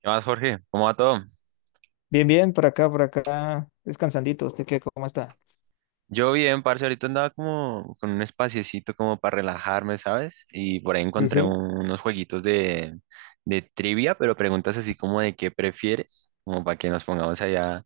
¿Qué más, Jorge? ¿Cómo va todo? Bien, bien, por acá, descansandito. ¿Usted qué? ¿Cómo está? Yo bien, parce, ahorita andaba como con un espaciecito como para relajarme, ¿sabes? Y por ahí Sí, encontré sí. Unos jueguitos de trivia, pero preguntas así como de qué prefieres, como para que nos pongamos allá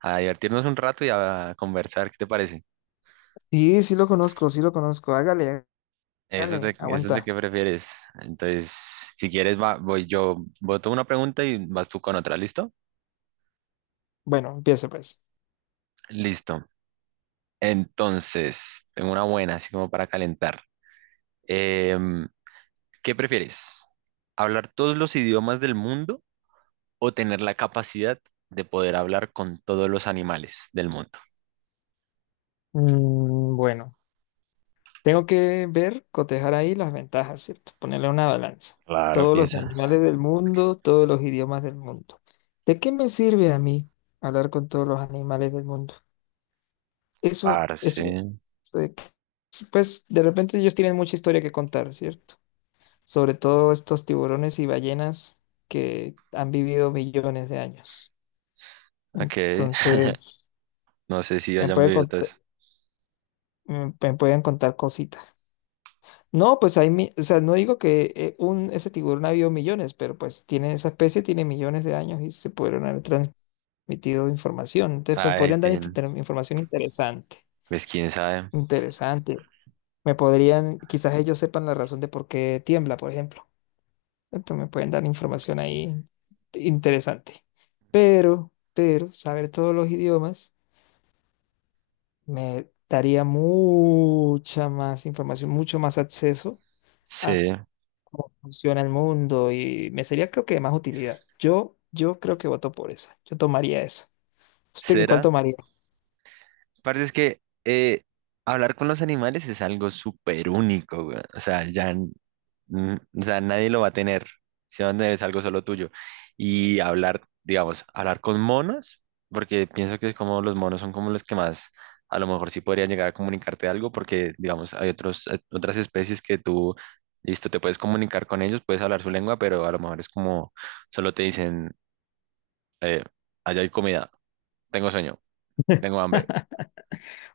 a divertirnos un rato y a conversar, ¿qué te parece? Sí, sí lo conozco, sí lo conozco. Hágale, Eso es de, hágale, eso es de aguanta. qué prefieres. Entonces, si quieres, voy yo, voto una pregunta y vas tú con otra, ¿listo? Bueno, empiece pues. Listo. Entonces, tengo una buena, así como para calentar. Em, ¿Qué prefieres? ¿Hablar todos los idiomas del mundo o tener la capacidad de poder hablar con todos los animales del mundo? Bueno, tengo que ver, cotejar ahí las ventajas, ¿cierto? Ponerle una balanza. Claro, Todos los piensa. animales del mundo, todos los idiomas del mundo. ¿De qué me sirve a mí hablar con todos los animales del mundo? Eso, Parce. eso, eso de que- pues de repente ellos tienen mucha historia que contar, ¿cierto? Sobre todo estos tiburones y ballenas que han vivido millones de años. Ok. Entonces, No sé si me hayan pueden vivido todo contar, eso. me pueden contar cositas. No, pues hay, o sea, no digo que ese tiburón ha vivido millones, pero pues tiene, esa especie tiene millones de años y se pudieron haber transmitido información. Entonces, me Ay, podrían dar tin, información interesante, pues quién sabe. interesante. Me podrían, quizás ellos sepan la razón de por qué tiembla, por ejemplo. Entonces me pueden dar información ahí interesante. Pero saber todos los idiomas me daría mucha más información, mucho más acceso a Sí. cómo funciona el mundo y me sería creo que de más utilidad. Yo creo que voto por esa. Yo tomaría esa. ¿Usted qué cuál ¿Será? tomaría? Parce, es que hablar con los animales es algo súper único, güey. O sea, o sea, nadie lo va a tener. Si van a tener es algo solo tuyo. Y hablar, digamos, hablar con monos, porque pienso que es como los monos son como los que más, a lo mejor sí podrían llegar a comunicarte algo, porque, digamos, hay otros, otras especies que tú, listo, te puedes comunicar con ellos, puedes hablar su lengua, pero a lo mejor es como, solo te dicen, eh, allá hay comida, tengo sueño, tengo hambre,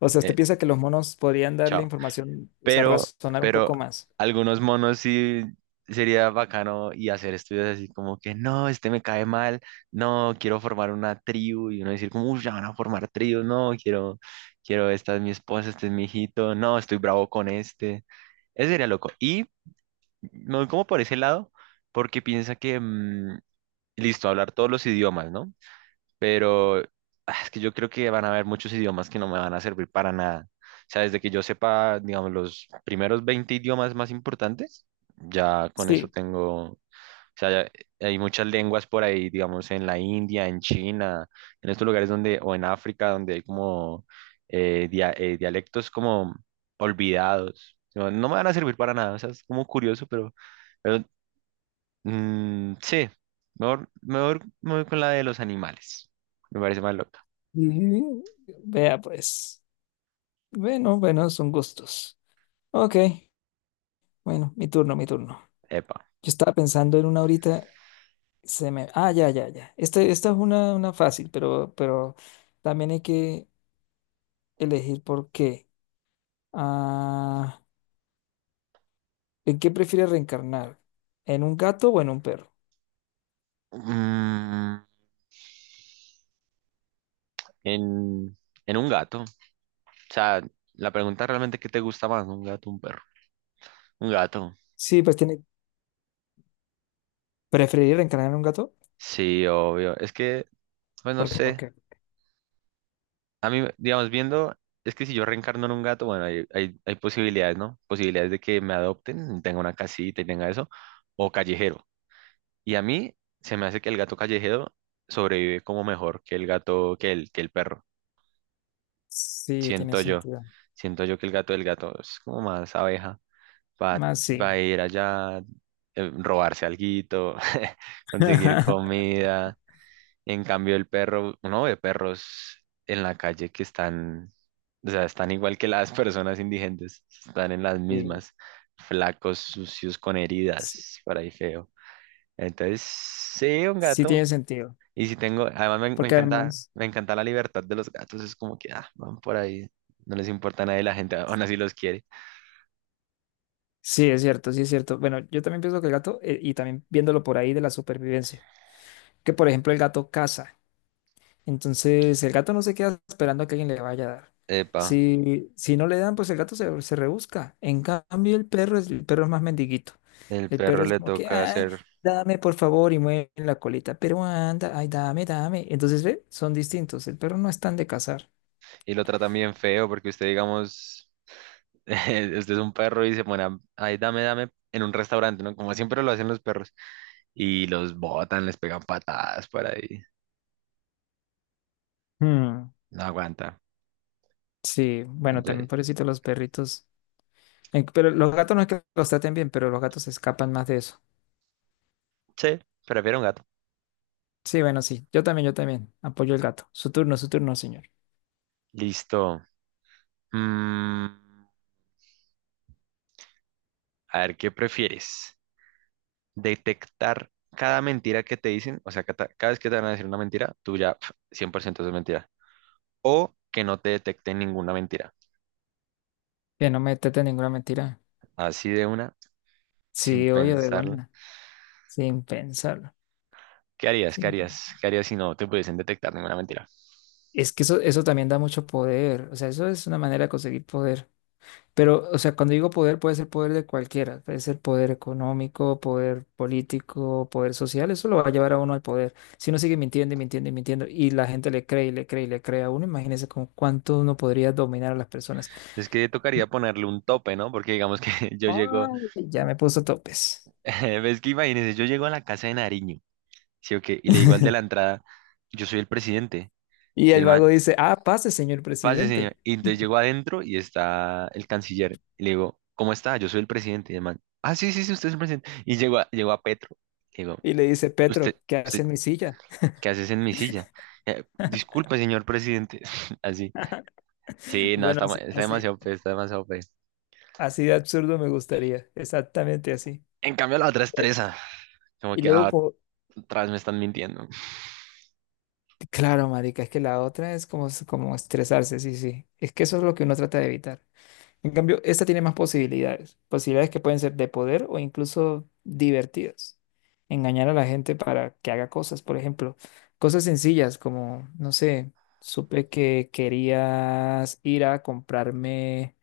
O sea, ¿usted eh, piensa que los monos podrían darle chao. información, o sea, pero, razonar un pero poco más? algunos monos sí sería bacano y hacer estudios así como que no, este me cae mal, no, quiero formar una tribu y uno decir como, uy, ya van a formar tribu, no, quiero, esta es mi esposa, este es mi hijito, no, estoy bravo con este, eso sería loco. Y me voy como por ese lado porque piensa que, listo, hablar todos los idiomas, ¿no? Pero ah, es que yo creo que van a haber muchos idiomas que no me van a servir para nada. O sea, desde que yo sepa, digamos, los primeros 20 idiomas más importantes, ya con eso Sí. tengo, o sea, hay muchas lenguas por ahí, digamos, en la India, en China, en estos lugares donde, o en África, donde hay como dialectos como olvidados. No, no me van a servir para nada, o sea, es como curioso, pero Mm, sí, mejor me voy con la de los animales. Me parece más loca. Y- Vea pues. Bueno, bueno, son gustos. Ok. Bueno, mi turno, mi turno. Epa. Yo estaba pensando en una ahorita, se me... Ah, ya, ya, ya. Este, esta es una fácil, pero también hay que elegir por qué. Ah, ¿en qué prefieres reencarnar? ¿En un gato o en un perro? Mm, en, en un gato. O sea, la pregunta realmente, ¿qué te gusta más? ¿Un gato o un perro? Un gato. Sí, pues tiene... ¿preferir reencarnar en un gato? Sí, obvio. Es que, pues no ¿Por qué? ¿Por sé. qué? A mí, digamos, viendo, es que si yo reencarno en un gato, bueno, hay posibilidades, ¿no? Posibilidades de que me adopten, tenga una casita y tenga eso, o callejero. Y a mí se me hace que el gato callejero sobrevive como mejor que el gato, que el perro. Sí, tiene Siento yo. sentido. Siento yo que el gato del gato es como más abeja. Va, Más va a sí. ir allá, robarse alguito, conseguir comida. En cambio, el perro, uno ve perros en la calle que están, o sea, están igual que las personas indigentes, están en las Sí, mismas, flacos, sucios, con sí, heridas, por ahí feo. Entonces, sí, un sí gato, tiene sentido. y si tengo, además me, me Porque encanta, además, me encanta la libertad de los gatos, es como que, ah, van por ahí, no les importa a nadie, la gente aún así los quiere. sí, es cierto, sí es cierto. Bueno, yo también pienso que el gato, y también viéndolo por ahí de la supervivencia. Que por ejemplo el gato caza. Entonces el gato no se queda esperando a que alguien le vaya a dar. Epa, Si, si no le dan, pues el gato se rebusca. En cambio el perro es más mendiguito. el El perro perro es le como que, toca ay, hacer, dame por favor y mueve la colita, pero anda, ay, dame, dame. Entonces, ¿ve? Son distintos. El perro no es tan de cazar. y lo tratan bien feo, porque usted, digamos, usted es un perro y se pone, ay, dame, dame, en un restaurante, ¿no? Como siempre lo hacen los perros, y los botan, les pegan patadas por ahí, Hmm. no aguanta. Sí, bueno, también Entonces, pobrecito los perritos. Pero los gatos no es que los traten bien, pero los gatos se escapan más de eso. sí, prefiero un gato. Sí, bueno, sí. Yo también, yo también. Apoyo el gato. Su turno, señor. Listo. Mm, a ver, ¿qué prefieres? Detectar cada mentira que te dicen, o sea, cada vez que te van a decir una mentira, tú ya 100% es mentira. O que no te detecten ninguna mentira. Que no metete ninguna mentira. Así de una, sin Sí, oye, de pensarlo. buena, sin pensarlo. ¿Qué harías? ¿Qué sin- harías? ¿Qué harías si no te pudiesen detectar ninguna mentira? Es que eso también da mucho poder. O sea, eso es una manera de conseguir poder. Pero, o sea, cuando digo poder, puede ser poder de cualquiera. Puede ser poder económico, poder político, poder social. Eso lo va a llevar a uno al poder. Si uno sigue mintiendo y mintiendo y mintiendo y la gente le cree y le cree y le cree a uno, imagínese con cuánto uno podría dominar a las personas. Es que tocaría ponerle un tope, ¿no? Porque digamos que yo llego, Ay, ya me puso topes. ves que imagínense, yo llego a la casa de Nariño. ¿Sí o qué? Y le digo al de la entrada, yo soy el presidente. Y Y el el man, vago dice, ah, pase, señor pase, señor. presidente. Y entonces llego adentro y está el canciller. Y le digo, ¿cómo está? Yo soy el presidente. Y el man, ah, sí, sí, sí, usted es el presidente. Y llego a, llego a Petro. Le digo, Y le dice, usted, Petro, ¿qué usted, hace en mi silla? ¿qué haces en mi silla? Eh, disculpe, señor presidente. Así. Sí, no, Bueno, está, ma- así, está así, demasiado fe, está demasiado fe. así de absurdo me gustaría, exactamente así. En cambio, la otra estresa. Como Y que luego, ah, como, atrás me están mintiendo. claro, marica, es que la otra es como, como estresarse, sí, sí. Es que eso es lo que uno trata de evitar. En cambio, esta tiene más posibilidades, posibilidades que pueden ser de poder o incluso divertidas. Engañar a la gente para que haga cosas, por ejemplo, cosas sencillas como, no sé, supe que querías ir a comprarme,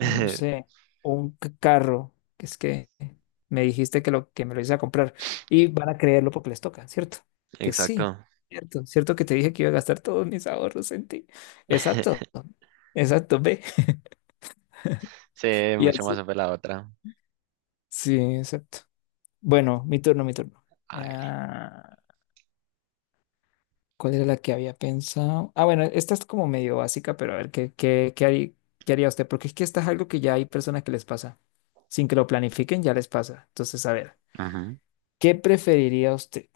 no sé, o un carro, que es que me dijiste que lo que me lo hice a comprar y van a creerlo porque les toca, ¿cierto? Que sí, Exacto. cierto, cierto que te dije que iba a gastar todos mis ahorros en ti. Exacto, exacto, ve. Sí, Y mucho así. más fue la otra. Sí, exacto. Bueno, mi turno, mi turno. Hágale. Ah, ¿cuál era la que había pensado? Ah, bueno, esta es como medio básica, pero a ver, ¿qué haría usted? Porque es que esta es algo que ya hay personas que les pasa. Sin que lo planifiquen, ya les pasa. Entonces, a ver. Ujú. ¿Qué preferiría usted?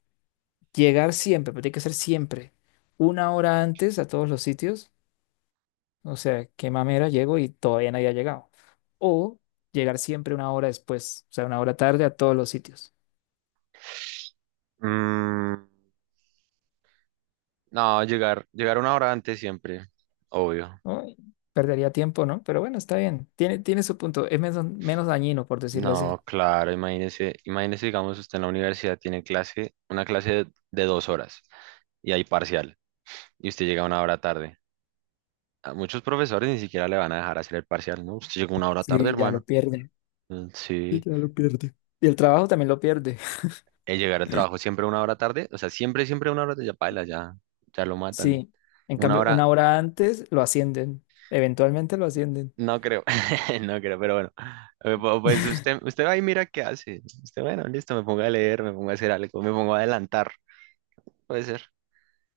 ¿Llegar siempre, pero tiene que ser siempre, una hora antes a todos los sitios? O sea, qué mamera, llego y todavía nadie ha llegado. O llegar siempre una hora después, o sea, una hora tarde a todos los sitios. Mm, no, llegar 1 hora antes siempre, obvio. Uy, perdería tiempo, ¿no? Pero bueno, está bien. Tiene su punto. Es menos, menos dañino, por decirlo así. No, claro, imagínese, digamos, usted en la universidad tiene clase, una clase de, 2 horas y hay parcial, y usted llega 1 hora tarde. A muchos profesores ni siquiera le van a dejar hacer el parcial, ¿no? Usted llega una hora tarde, Sí, ya lo hermano. pierde. Mm, sí, Y el trabajo también lo pierde. el llegar al trabajo siempre 1 hora tarde, o sea, siempre, siempre 1 hora tarde, ya paila, ya lo matan. Sí. En Una cambio, una hora, hora antes lo ascienden. Eventualmente lo ascienden. No creo, no creo, pero bueno. Pues usted, usted va y mira qué hace. Usted, bueno, listo, me pongo a leer, me pongo a hacer algo, me pongo a adelantar, puede ser.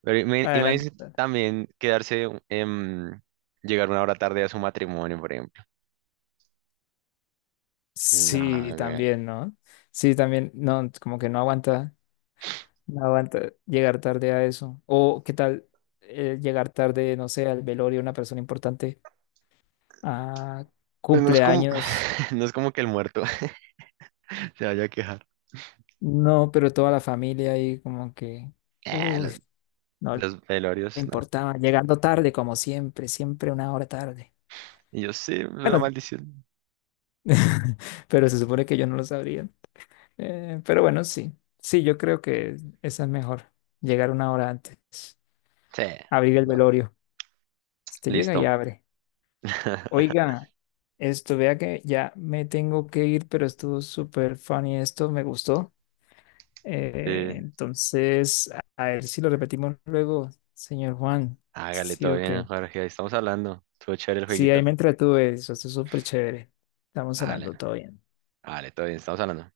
Pero imagínese Adelante. también quedarse, llegar 1 hora tarde a su matrimonio, por ejemplo. Sí, No, güey. también, ¿no? Sí, también, no, como que no aguanta, no aguanta llegar tarde a eso. O qué tal llegar tarde, no sé, al velorio de una persona importante, a Pues no es como, cumpleaños, no es como que el muerto se vaya a quejar. no, pero toda la familia ahí como que, Eh, uy, los, no le los velorios, nada. importaba, llegando tarde como siempre, siempre una hora tarde. Y yo sí, es una Bueno, maldición. pero se supone que yo no lo sabría. Pero bueno, sí, sí, yo creo que esa es mejor, llegar una hora antes. Sí, Abrir el no, velorio. Este llega y listo. abre. Oiga, esto, vea que ya me tengo que ir, pero estuvo súper funny esto, me gustó. Sí, Entonces, a ver si lo repetimos luego, señor Juan. hágale, ¿Sí todo o qué? bien, Jorge, ahí estamos hablando. Estuvo chévere el Sí, ahí jueguito. me entretuve, eso estuvo súper chévere. Estamos Dale. hablando todo bien. Vale, todo bien, estamos hablando.